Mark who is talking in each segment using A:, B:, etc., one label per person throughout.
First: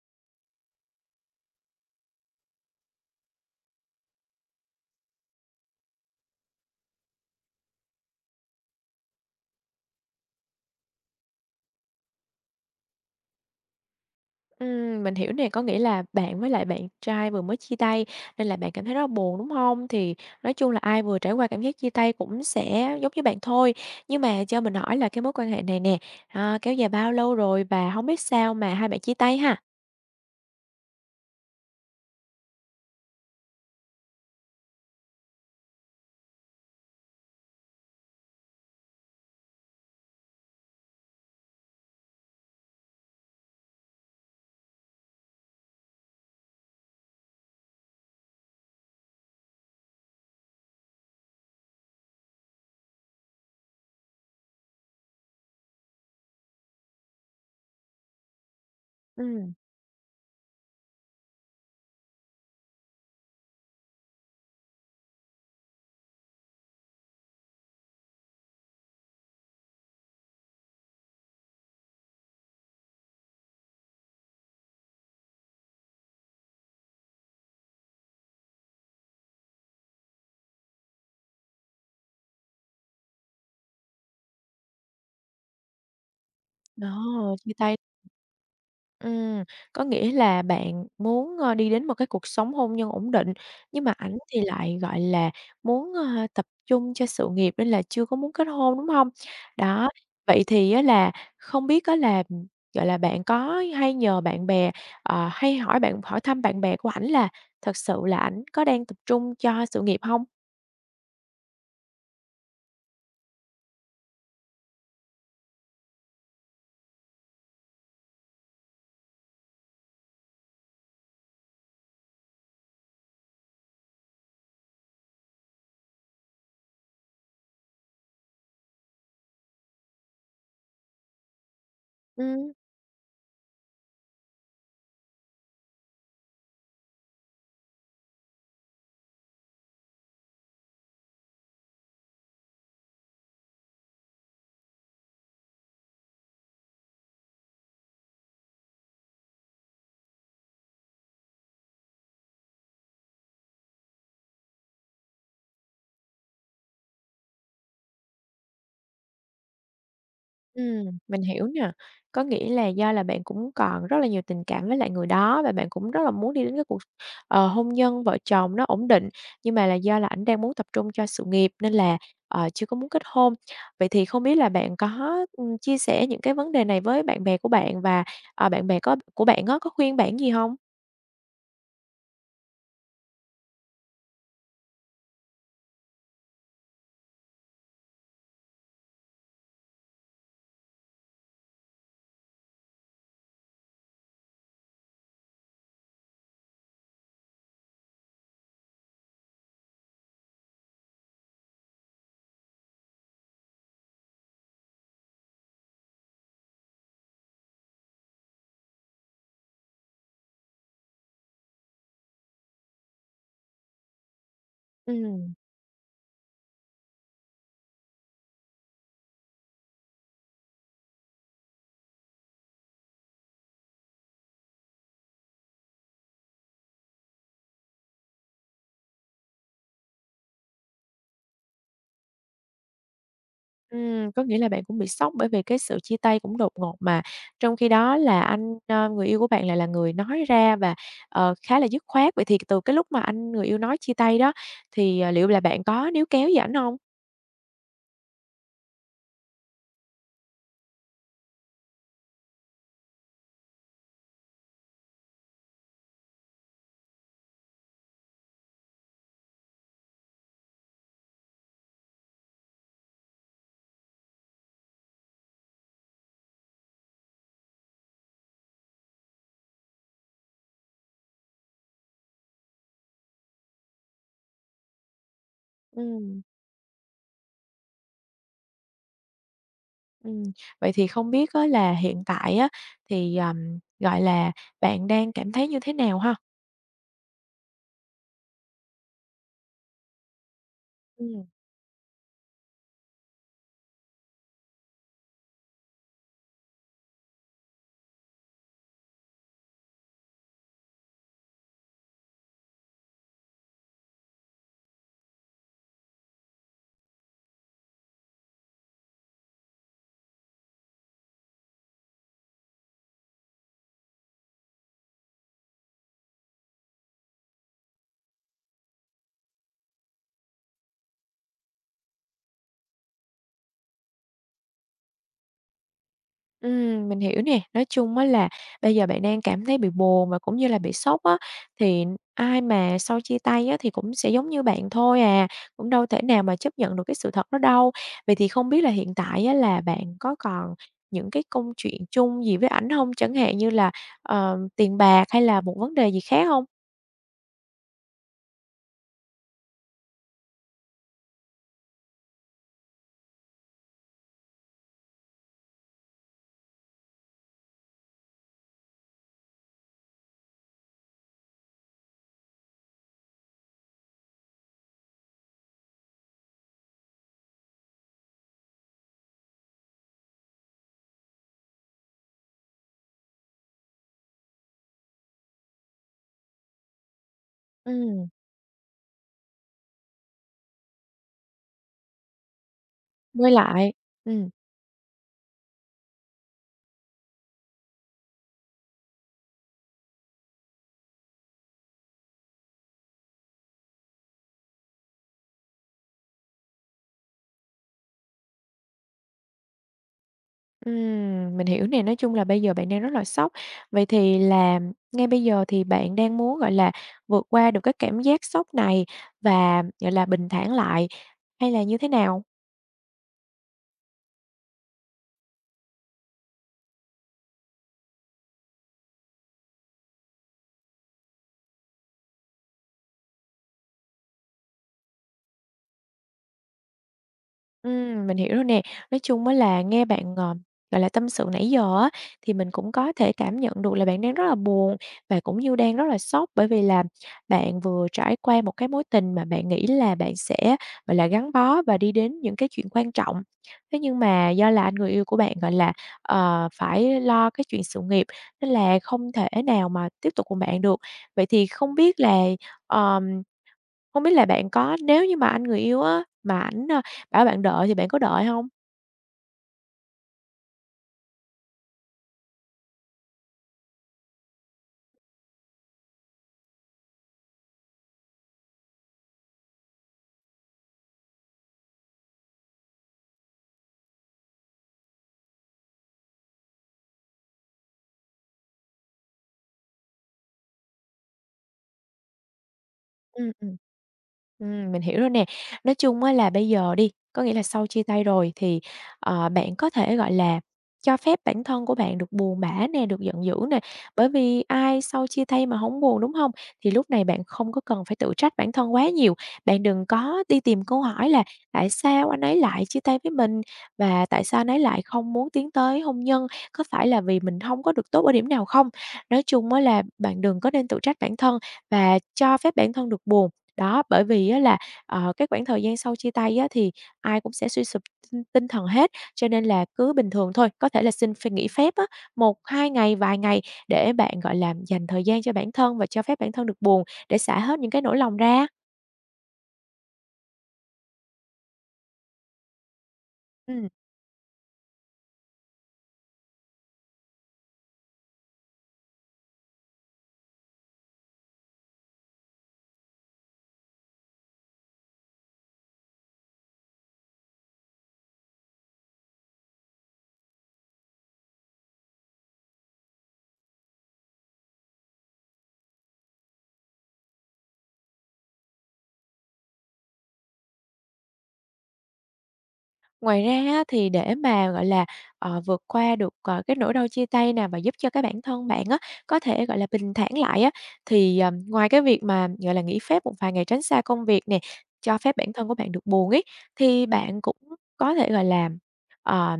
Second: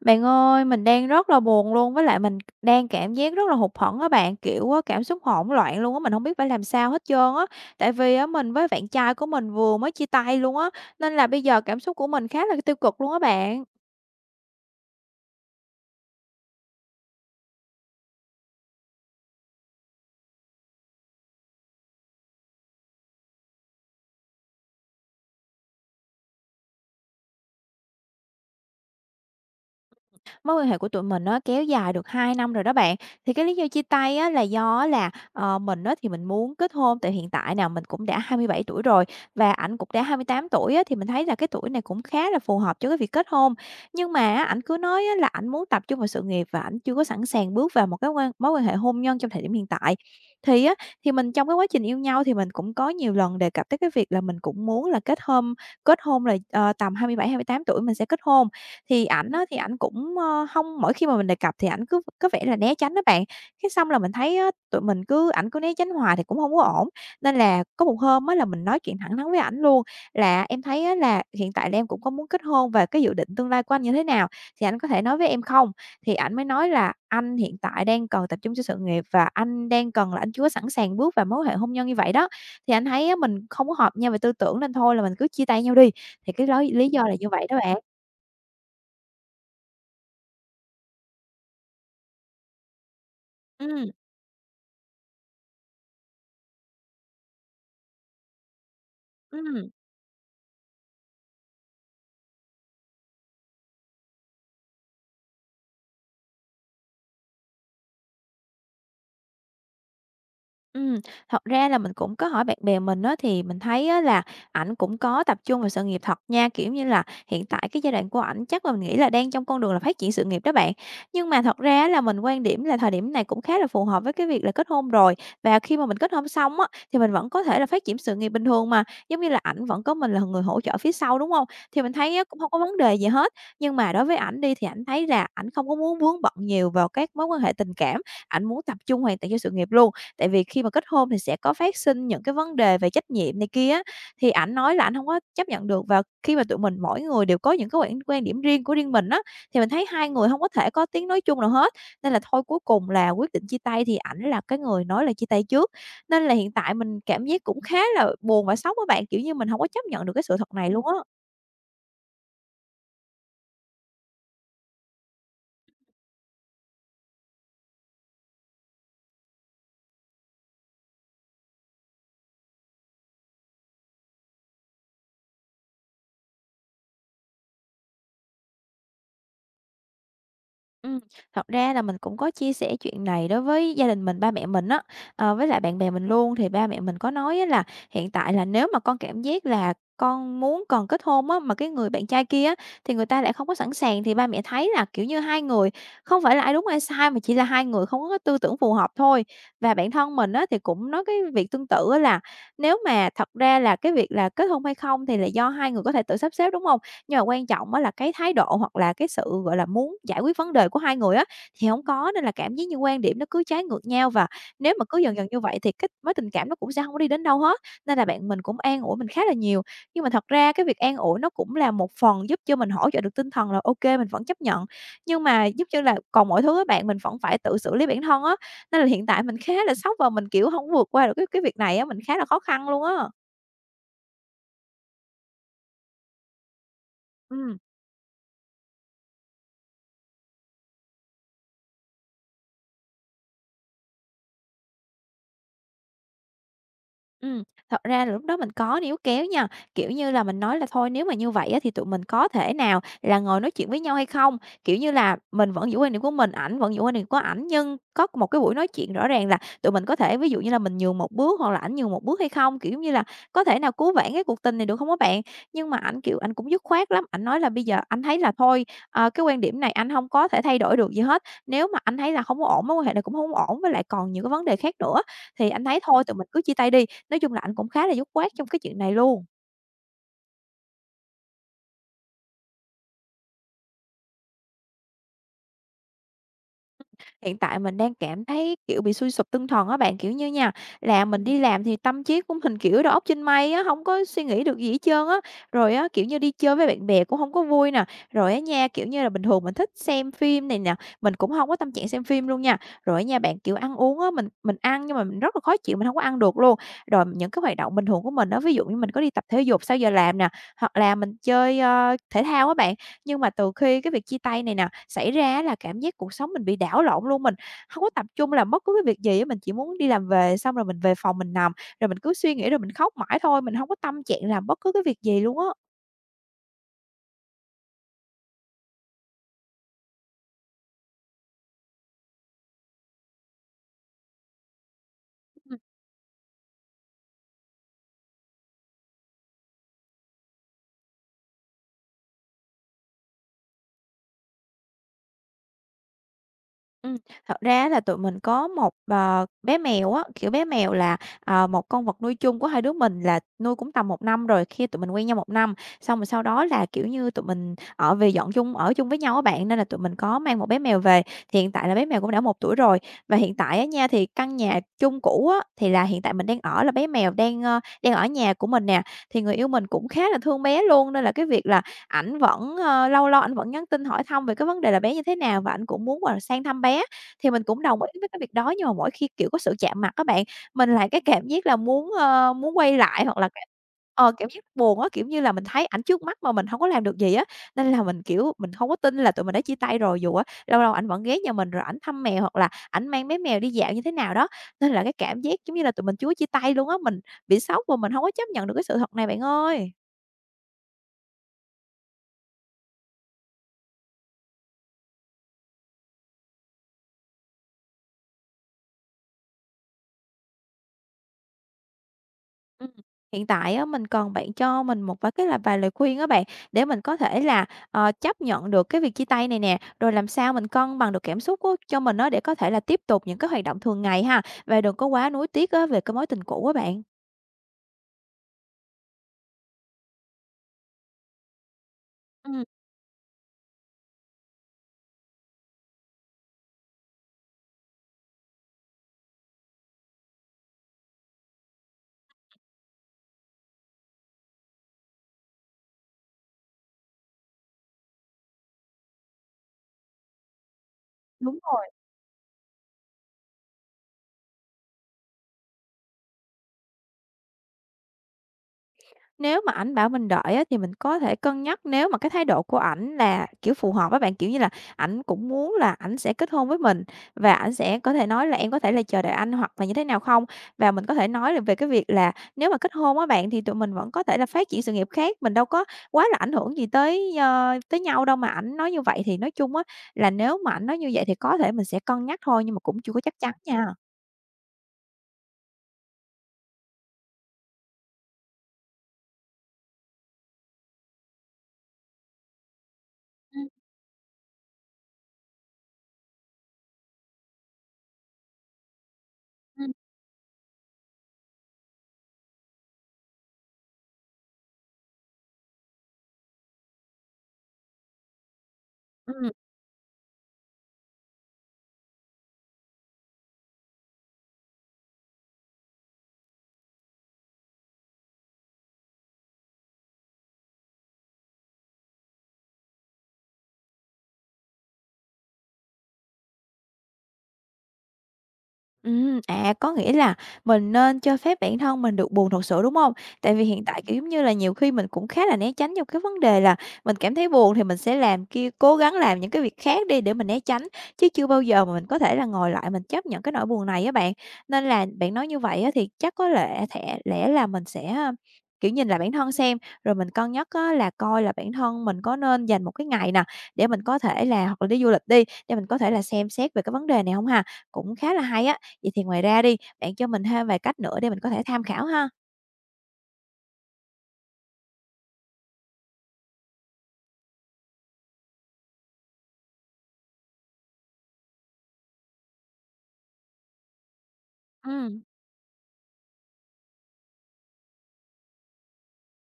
A: Bạn ơi, mình đang rất là buồn luôn, với lại mình đang cảm giác rất là hụt hẫng á bạn, kiểu, á, cảm xúc hỗn loạn luôn á, mình không biết phải làm sao hết trơn á. Tại vì á, mình với bạn trai của mình vừa mới chia tay luôn á, nên là bây giờ cảm xúc của mình khá là tiêu cực luôn á bạn.
B: Mình hiểu nè, có nghĩa là bạn với lại bạn trai vừa mới chia tay nên là bạn cảm thấy rất là buồn, đúng không? Thì nói chung là ai vừa trải qua cảm giác chia tay cũng sẽ giống như bạn thôi. Nhưng mà cho mình hỏi là cái mối quan hệ này nè, kéo dài bao lâu rồi và không biết sao mà hai bạn chia tay ha?
A: Mối quan hệ của tụi mình nó kéo dài được 2 năm rồi đó bạn. Thì cái lý do chia tay á là do á là, mình á thì mình muốn kết hôn, tại hiện tại nào mình cũng đã 27 tuổi rồi và ảnh cũng đã 28 tuổi á, thì mình thấy là cái tuổi này cũng khá là phù hợp cho cái việc kết hôn. Nhưng mà á ảnh cứ nói á là ảnh muốn tập trung vào sự nghiệp và ảnh chưa có sẵn sàng bước vào một cái mối quan hệ hôn nhân trong thời điểm hiện tại. Thì á, thì mình trong cái quá trình yêu nhau thì mình cũng có nhiều lần đề cập tới cái việc là mình cũng muốn là kết hôn. Là, tầm 27 28 tuổi mình sẽ kết hôn. Thì ảnh á,
B: Ừm,
A: thì ảnh cũng, hông mỗi khi mà mình đề cập thì ảnh cứ có vẻ là né tránh đó bạn. Cái xong là mình thấy á, tụi mình cứ ảnh cứ né tránh hoài thì cũng hông có ổn, nên là có một hôm á là mình nói chuyện thẳng thắn với ảnh luôn là: "Em thấy á là hiện tại là em cũng có muốn kết hôn, và cái dự định tương lai của anh như thế nào, thì anh có thể nói với em không?" Thì ảnh mới nói là: "Anh hiện tại đang cần tập trung cho sự nghiệp, và anh đang cần là anh chưa có sẵn sàng bước vào mối quan hệ hôn nhân như vậy đó, thì anh thấy á mình không có hợp nhau về tư tưởng, nên thôi là mình cứ chia tay nhau đi." Thì cái lý do là như
B: đó,
A: vậy
B: chia
A: đó
B: tay.
A: bạn.
B: Ừm, có nghĩa là bạn muốn, đi đến một cái cuộc sống hôn nhân ổn định, nhưng
A: Ừm.
B: mà ảnh thì lại, gọi là, muốn, tập trung cho sự nghiệp nên là chưa có muốn kết hôn, đúng không?
A: Ừm,
B: Đó, vậy thì á là không biết á là, gọi là, bạn có hay nhờ bạn bè, hay hỏi hỏi thăm bạn bè của ảnh là thật sự là ảnh có đang tập trung cho sự nghiệp không?
A: ừm, thật ra là mình cũng có hỏi bạn bè mình á, thì mình thấy á là ảnh cũng có tập trung vào sự nghiệp thật nha, kiểu như là, hiện tại cái giai đoạn của ảnh chắc là mình nghĩ là đang trong con đường là phát triển sự nghiệp đó bạn. Nhưng mà thật ra là mình quan điểm là thời điểm này cũng khá là phù hợp với cái việc là kết hôn rồi, và khi mà mình kết hôn xong á, thì mình vẫn có thể là phát triển sự nghiệp bình thường mà, giống như là ảnh vẫn có mình là người hỗ trợ phía sau, đúng không? Thì mình thấy á cũng không có vấn đề gì hết, nhưng mà đối với ảnh đi thì ảnh thấy là ảnh không có muốn vướng bận nhiều vào các mối quan hệ tình cảm, ảnh muốn tập trung hoàn toàn cho sự nghiệp luôn. Tại vì khi mà kết hôn thì sẽ có phát sinh những cái vấn đề về trách nhiệm này kia á, thì ảnh nói là ảnh hông có chấp nhận được. Và khi mà tụi mình mỗi người đều có những cái quan điểm riêng của riêng mình á, thì mình thấy hai người hông có thể có tiếng nói chung nào hết, nên là thôi cuối cùng là quyết định chia tay, thì ảnh là cái người nói là chia tay trước. Nên là hiện tại mình cảm giác cũng khá là buồn và sốc á bạn, kiểu như, mình hổng có chấp nhận được cái sự thật này luôn á.
B: Mình hiểu nè. Có nghĩa là do là bạn cũng còn rất là nhiều tình cảm với lại người đó và bạn cũng rất là muốn đi đến cái cuộc, hôn nhân vợ chồng nó ổn định, nhưng mà là do là ảnh đang muốn tập trung cho sự nghiệp nên là, chưa có muốn kết hôn. Vậy thì không biết là bạn có, chia sẻ những cái vấn đề này với bạn bè của bạn và, bạn bè có của bạn á, có khuyên bạn gì không?
A: Ừm, thật ra là mình cũng có chia sẻ chuyện này đối với gia đình mình, ba mẹ mình á, với lại bạn bè mình luôn. Thì ba mẹ mình có nói á là hiện tại là nếu mà con cảm giác là con muốn còn kết hôn á, mà cái người bạn trai kia á, thì người ta lại không có sẵn sàng, thì ba mẹ thấy là, kiểu như, hai người không phải là ai đúng ai sai mà chỉ là hai người không có cái tư tưởng phù hợp thôi. Và bản thân mình á, thì cũng nói cái việc tương tự á là nếu mà thật ra là cái việc là kết hôn hay không thì là do hai người có thể tự sắp xếp, đúng không? Nhưng mà quan trọng á là cái thái độ hoặc là cái sự, gọi là, muốn giải quyết vấn đề của hai người á, thì hổng có. Nên là cảm giác như quan điểm nó cứ trái ngược nhau, và nếu mà cứ dần dần
B: Ừm.
A: như vậy thì cái mối tình cảm nó cũng sẽ hông có đi đến đâu hết. Nên là bạn mình cũng an ủi mình khá là nhiều, nhưng mà thật ra cái việc an ủi nó cũng là một phần giúp cho mình hỗ trợ được tinh thần là ô kê, mình vẫn chấp nhận. Nhưng mà giúp như là còn mọi thứ á bạn, mình vẫn phải tự xử lý bản thân á, nên là hiện tại mình khá là sốc, và mình, kiểu, hông có vượt qua được cái việc này á, mình khá là khó khăn luôn á.
B: Có nghĩa là bạn cũng bị sốc bởi vì cái sự chia tay cũng đột ngột mà, trong
A: Ừm.
B: khi đó là anh, người yêu của bạn lại là người nói ra và, khá là dứt khoát. Vậy thì từ cái lúc mà anh người yêu nói chia tay đó, thì, à, liệu là bạn có níu kéo gì ảnh hông?
A: Ừm, thật ra là lúc đó mình có níu kéo nha, kiểu như là, mình nói là: "Thôi nếu mà như vậy á, thì tụi mình có thể nào là ngồi nói chuyện với nhau hay không?" Kiểu như là, mình vẫn giữ quan điểm của mình, ảnh vẫn giữ quan điểm của ảnh, nhưng có một cái buổi nói chuyện rõ ràng là tụi mình có thể ví dụ như là mình nhường một bước hoặc là ảnh nhường một bước hay không, kiểu như là, có thể nào cứu vãn cái cuộc tình này được không các bạn? Nhưng mà ảnh, kiểu, ảnh cũng dứt khoát lắm, ảnh nói là bây giờ ảnh thấy là thôi, cái quan điểm này ảnh không có thể thay đổi được gì hết, nếu mà ảnh thấy là không có ổn, mối quan hệ này cũng không ổn, với lại còn nhiều cái vấn đề khác nữa, thì ảnh thấy thôi
B: Ừm,
A: tụi mình cứ chia tay đi. Nói chung là ảnh cũng khá là dứt khoát trong cái chuyện này luôn.
B: ừm, vậy thì không biết á là hiện tại á thì, gọi là, bạn đang cảm thấy như thế nào ha?
A: Hiện tại mình đang cảm thấy, kiểu, bị suy sụp tinh thần á bạn, kiểu như nha, là mình đi làm thì tâm trí của mình, kiểu, đầu óc trên mây á, không có suy nghĩ được gì hết trơn á. Rồi á, kiểu như, đi chơi với bạn bè cũng không có vui nè. Rồi á nha, kiểu như là, bình thường mình thích xem phim này nè, mình cũng không có tâm trạng xem phim luôn nha. Rồi á nha bạn, kiểu, ăn uống á, mình ăn nhưng mà mình rất là khó chịu, mình không có ăn được luôn. Rồi những cái hoạt động bình thường của mình đó, ví dụ như mình có đi tập thể dục sau giờ làm nè, hoặc là mình chơi, thể thao á bạn. Nhưng mà từ khi cái việc chia tay này nè xảy ra á, là cảm giác cuộc sống mình bị đảo lộn luôn, mình không có tập trung làm bất cứ cái việc gì á, mình chỉ muốn đi làm về xong rồi mình về phòng mình nằm, rồi mình cứ suy nghĩ rồi mình khóc mãi thôi, mình không có tâm trạng làm bất cứ cái việc gì luôn á.
B: Mình hiểu nè. Nói chung á là bây giờ bạn đang cảm thấy bị buồn và cũng như là bị sốc á, thì ai mà sau chia tay á thì cũng sẽ giống như bạn thôi à, cũng đâu thể nào mà chấp nhận được cái sự thật đó đâu. Vậy thì không biết là hiện tại á là bạn có còn những cái công chuyện chung gì với ảnh không? Chẳng hạn như là, tiền bạc hay là một vấn đề gì khác không?
A: Ừm, thật ra là tụi mình có một, bé mèo á, kiểu, bé mèo là, một con vật nuôi chung của hai đứa mình, là nuôi cũng tầm một năm rồi, khi tụi mình quen nhau một năm, xong rồi sau đó là, kiểu như, tụi mình ở về dọn chung ở chung với nhau á bạn, nên là tụi mình có mang một bé mèo về. Thì hiện tại là bé mèo cũng đã 1 tuổi rồi, và hiện tại á nha, thì căn nhà chung cũ á, thì là hiện tại mình đang ở là bé mèo đang ở nhà của mình nè, thì người yêu mình cũng khá là thương bé luôn, nên là cái việc là ảnh vẫn, lâu lâu ảnh vẫn nhắn tin hỏi thăm về cái vấn đề là bé như thế nào, và ảnh cũng muốn, gọi là, sang thăm bé. Thì mình cũng đồng ý
B: Ừm,
A: với cái việc đó, nhưng mà mỗi khi, kiểu, có sự chạm mặt các bạn, mình lại cái cảm giác là muốn, muốn quay lại hoặc là
B: quay lại. Ừm.
A: cảm giác buồn á, kiểu như là, mình thấy ảnh trước mắt mà mình không có làm được gì á, nên là mình, kiểu, mình không có tin là tụi mình đã chia tay rồi, dù á lâu lâu ảnh vẫn ghé nhà mình rồi ảnh thăm mèo hoặc là ảnh mang bé mèo đi dạo như thế nào đó. Nên là cái cảm giác giống như là tụi mình chưa có chia tay luôn á, mình bị sốc và mình không có chấp nhận được cái sự thật này bạn ơi.
B: Mình hiểu nè, nói chung là bây giờ bạn đang rất là sốc. Vậy thì là ngay bây giờ thì bạn đang muốn, gọi là, vượt qua được cái cảm giác sốc này và, gọi là, bình thản lại hay là như thế nào?
A: Ừm, hiện tại á, mình cần bạn cho mình một vài cái là vài lời khuyên á bạn, để mình có thể là, chấp nhận được cái việc chia tay này nè, rồi làm sao mình cân bằng được cảm xúc của cho mình á, để có thể là tiếp tục những cái hoạt động thường ngày ha, và đừng có quá nuối tiếc á về cái mối tình cũ á bạn.
B: Mình hiểu rồi nè. Nói chung á là nghe bạn, gọi là, tâm sự nãy giờ á, thì
A: Ừm,
B: mình cũng có thể cảm nhận được là bạn đang rất là buồn và cũng như đang rất là sốc, bởi vì là bạn vừa trải qua một cái mối tình mà bạn nghĩ là bạn sẽ, gọi là, gắn bó và đi đến những cái chuyện quan trọng. Thế nhưng mà do là anh người yêu của bạn, gọi là, phải lo cái chuyện sự nghiệp nên là không thể nào mà tiếp tục cùng bạn được. Vậy
A: đúng
B: thì
A: rồi.
B: không biết là bạn có nếu như mà anh người yêu á, mà ảnh, bảo bạn đợi thì bạn có đợi hông?
A: Nếu mà ảnh bảo mình đợi á, thì mình có thể cân nhắc nếu mà cái thái độ của ảnh là, kiểu, phù hợp á bạn, kiểu như là, ảnh cũng muốn là ảnh sẽ kết hôn với mình và ảnh sẽ có thể nói là "Em có thể là chờ đợi anh" hoặc là như thế nào không. Và mình có thể nói là về cái việc là nếu mà kết hôn á bạn, thì tụi mình vẫn có thể là phát triển sự nghiệp khác, mình đâu có quá là ảnh hưởng gì tới, tới nhau đâu mà ảnh nói như vậy. Thì nói chung á, là nếu mà ảnh nói như vậy thì có thể mình sẽ cân nhắc thôi, nhưng mà cũng chưa có chắc
B: Ừm,
A: chắn
B: ừm.
A: nha.
B: Mình hiểu rồi nè. Nói chung á là bây giờ đi, có nghĩa là sau chia tay rồi thì, bạn có thể, gọi là, cho phép bản thân của bạn được buồn bã nè, được giận dữ
A: Ừm,
B: nè, bởi vì ai sau chia tay mà hổng buồn, đúng hông? Thì lúc này bạn không có cần phải tự trách bản thân quá nhiều, bạn
A: ừm.
B: đừng có đi tìm câu hỏi là "Tại sao anh ấy lại chia tay với mình?" và "Tại sao anh ấy lại không muốn tiến tới hôn nhân? Có phải là vì mình hông có được tốt ở điểm nào không?" Nói chung á là bạn đừng có nên tự trách bản thân. Và cho phép bản thân được buồn. Đó, bởi vì á là, cái khoảng thời gian sau chia tay á thì ai cũng sẽ suy sụp tinh tinh thần hết, cho nên là cứ bình thường thôi, có thể là xin phép nghỉ phép á, 1, 2 ngày, vài ngày để bạn, gọi là, dành thời gian cho bản thân và cho phép bản thân được buồn để xả hết những cái nỗi lòng ra.
A: Có nghĩa là mình nên cho phép bản thân mình được buồn thật sự, đúng hông? Tại vì hiện
B: Ừm.
A: tại, kiểu, giống như là, nhiều khi mình cũng khá là né tránh trong cái vấn đề là mình cảm thấy buồn thì mình sẽ làm kia cố gắng làm những cái việc khác đi để mình né tránh, chứ chưa bao giờ mà mình có thể là ngồi lại mình chấp nhận cái nỗi buồn này á bạn. Nên là bạn nói như vậy á thì chắc có lẽ thẽ lẽ là mình sẽ, kiểu, nhìn lại bản thân xem, rồi mình cân nhắc á là coi là bản thân mình có nên dành một cái ngày nè, để mình có thể là hoặc là đi du lịch đi, để mình có thể là xem xét về cái vấn đề này hông ha? Cũng khá là hay á. Vậy thì ngoài ra đi, bạn cho mình thêm vài cách nữa để mình có thể tham khảo ha.
B: Ngoài ra á, thì để mà, gọi là, vượt qua được, cái nỗi đau chia tay nè và giúp cho cái bản thân bạn á, có thể, gọi là, bình thản lại á, thì, ngoài cái việc mà, gọi là, nghỉ phép một vài ngày tránh xa công việc nè, cho
A: Ừm.
B: phép bản thân của bạn được buồn ấy, thì bạn cũng có thể, gọi là, ờ,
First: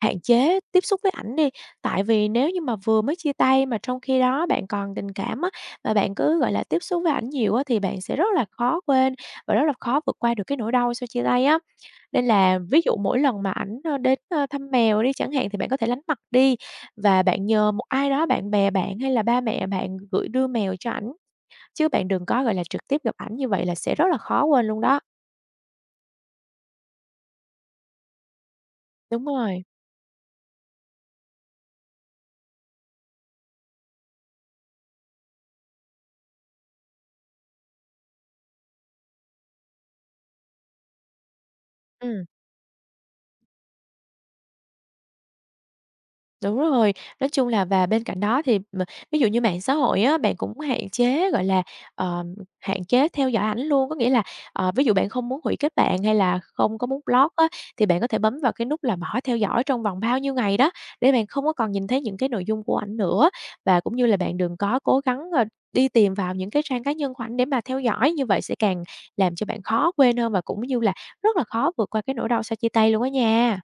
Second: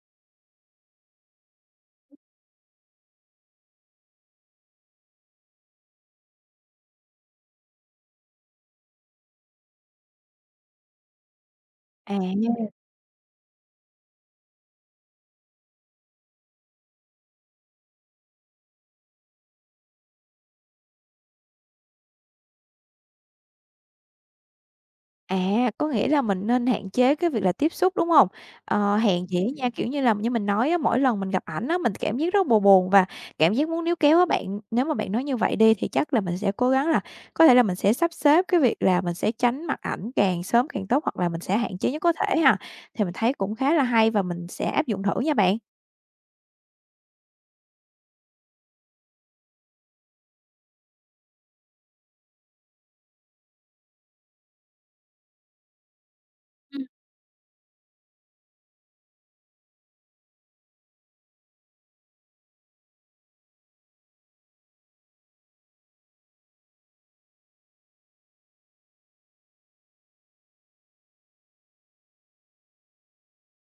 B: hạn chế tiếp xúc với ảnh đi. Tại vì nếu như mà vừa mới chia tay mà trong khi đó bạn còn tình cảm á, và bạn cứ, gọi là, tiếp xúc với ảnh nhiều á, thì bạn sẽ rất là khó quên và rất là khó vượt qua được cái nỗi đau sau chia tay á.
A: À,
B: Nên là ví dụ mỗi lần mà ảnh, đến, thăm mèo đi chẳng hạn thì bạn có thể lánh mặt đi và bạn nhờ một ai đó, bạn bè bạn hay là ba mẹ bạn đưa mèo cho ảnh, chứ bạn đừng có, gọi là, trực tiếp gặp ảnh, như vậy là sẽ rất là khó quên luôn đó.
A: à, có nghĩa là mình nên hạn chế cái việc là tiếp xúc, đúng hông? Ờ,
B: Đúng
A: hèn gì á
B: rồi,
A: nha, kiểu như là, như mình nói á, mỗi lần mình gặp ảnh á, mình cảm giác rất buồn và cảm giác muốn níu kéo á bạn. Nếu mà bạn nói như vậy đi thì chắc là mình sẽ cố gắng là có thể là mình sẽ sắp xếp cái việc là mình sẽ tránh mặt ảnh càng sớm càng tốt, hoặc là mình sẽ hạn chế nhất có
B: ừm.
A: thể ha. Thì mình thấy cũng khá là hay và mình sẽ áp dụng thử nha bạn.
B: Đúng rồi, nói chung là và bên cạnh đó thì ví dụ như mạng xã hội á, bạn cũng hạn chế, gọi là, ờ, hạn chế theo dõi ảnh luôn. Có nghĩa là, ví dụ bạn không muốn hủy kết bạn hay là không có
A: Ừm.
B: muốn block á, thì bạn có thể bấm vào cái nút là bỏ theo dõi trong vòng bao nhiêu ngày đó, để bạn không có còn nhìn thấy những cái nội dung của ảnh nữa. Và cũng như là bạn đừng có cố gắng, đi tìm vào những cái trang cá nhân của ảnh để mà theo dõi, như vậy sẽ càng làm cho bạn khó quên hơn và cũng như là rất là khó vượt qua cái nỗi đau sau chia tay luôn á nha.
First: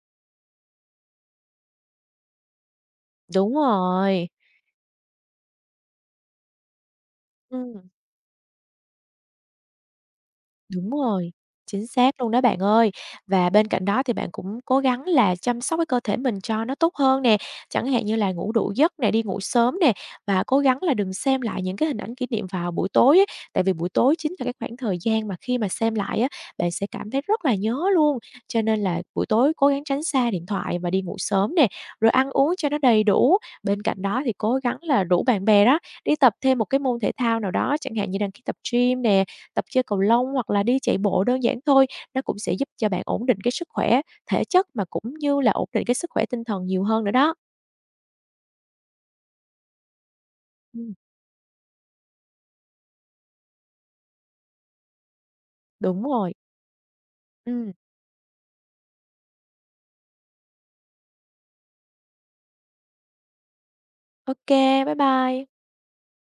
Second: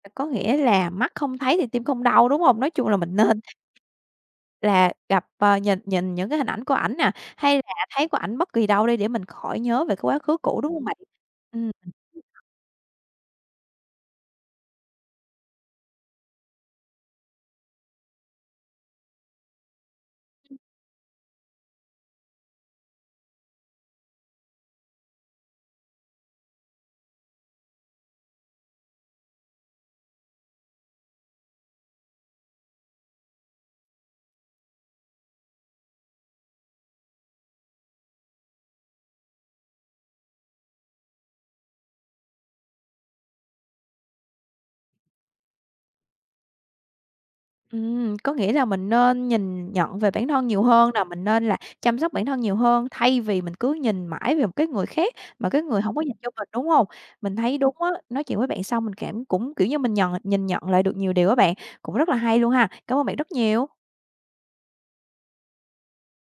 A: À, có nghĩa là mắt không thấy thì tim không đau, đúng hông? Nói chung là mình nên
B: Đúng rồi.
A: là gặp, nhìn nhìn những cái hình ảnh của ảnh nè, hay là
B: Ừm.
A: thấy của ảnh bất kỳ đâu đi để mình khỏi nhớ về cái quá khứ cũ, đúng hông
B: Đúng
A: bạn?
B: rồi,
A: Ừm,
B: chính xác luôn đó bạn ơi. Và bên cạnh đó thì bạn cũng cố gắng là chăm sóc cái cơ thể mình cho nó tốt hơn nè, chẳng hạn như là ngủ đủ giấc nè, đi ngủ sớm nè, và cố gắng là đừng xem lại những cái hình ảnh kỷ niệm vào buổi tối ấy. Tại vì buổi tối chính là cái khoảng thời gian mà khi mà xem lại á, bạn sẽ cảm thấy rất là nhớ luôn. Cho nên là buổi tối cố gắng tránh xa điện thoại và đi ngủ sớm nè, rồi ăn uống cho nó đầy đủ. Bên cạnh đó thì cố gắng là rủ bạn bè đó, đi tập thêm một cái môn thể thao nào đó, chẳng hạn như đăng ký tập gym nè, tập chơi cầu lông hoặc là đi chạy bộ đơn giản thôi, nó cũng sẽ giúp cho bạn ổn định cái sức khỏe thể chất mà cũng như là ổn định cái sức khỏe tinh thần nhiều hơn nữa đó.
A: ừm, có nghĩa là mình nên nhìn nhận về bản thân nhiều hơn
B: Ừm,
A: nè, mình nên là chăm sóc bản thân nhiều hơn, thay vì mình cứ nhìn mãi về một cái người khác mà cái người hổng
B: đúng
A: có dành cho
B: rồi.
A: mình, đúng hông? Mình thấy
B: Ừm,
A: đúng á, nói chuyện với bạn xong mình cảm cũng, kiểu như, mình nhìn nhận lại được nhiều điều á bạn, cũng rất là hay luôn ha. Cảm ơn bạn rất nhiều.
B: ô bye bye.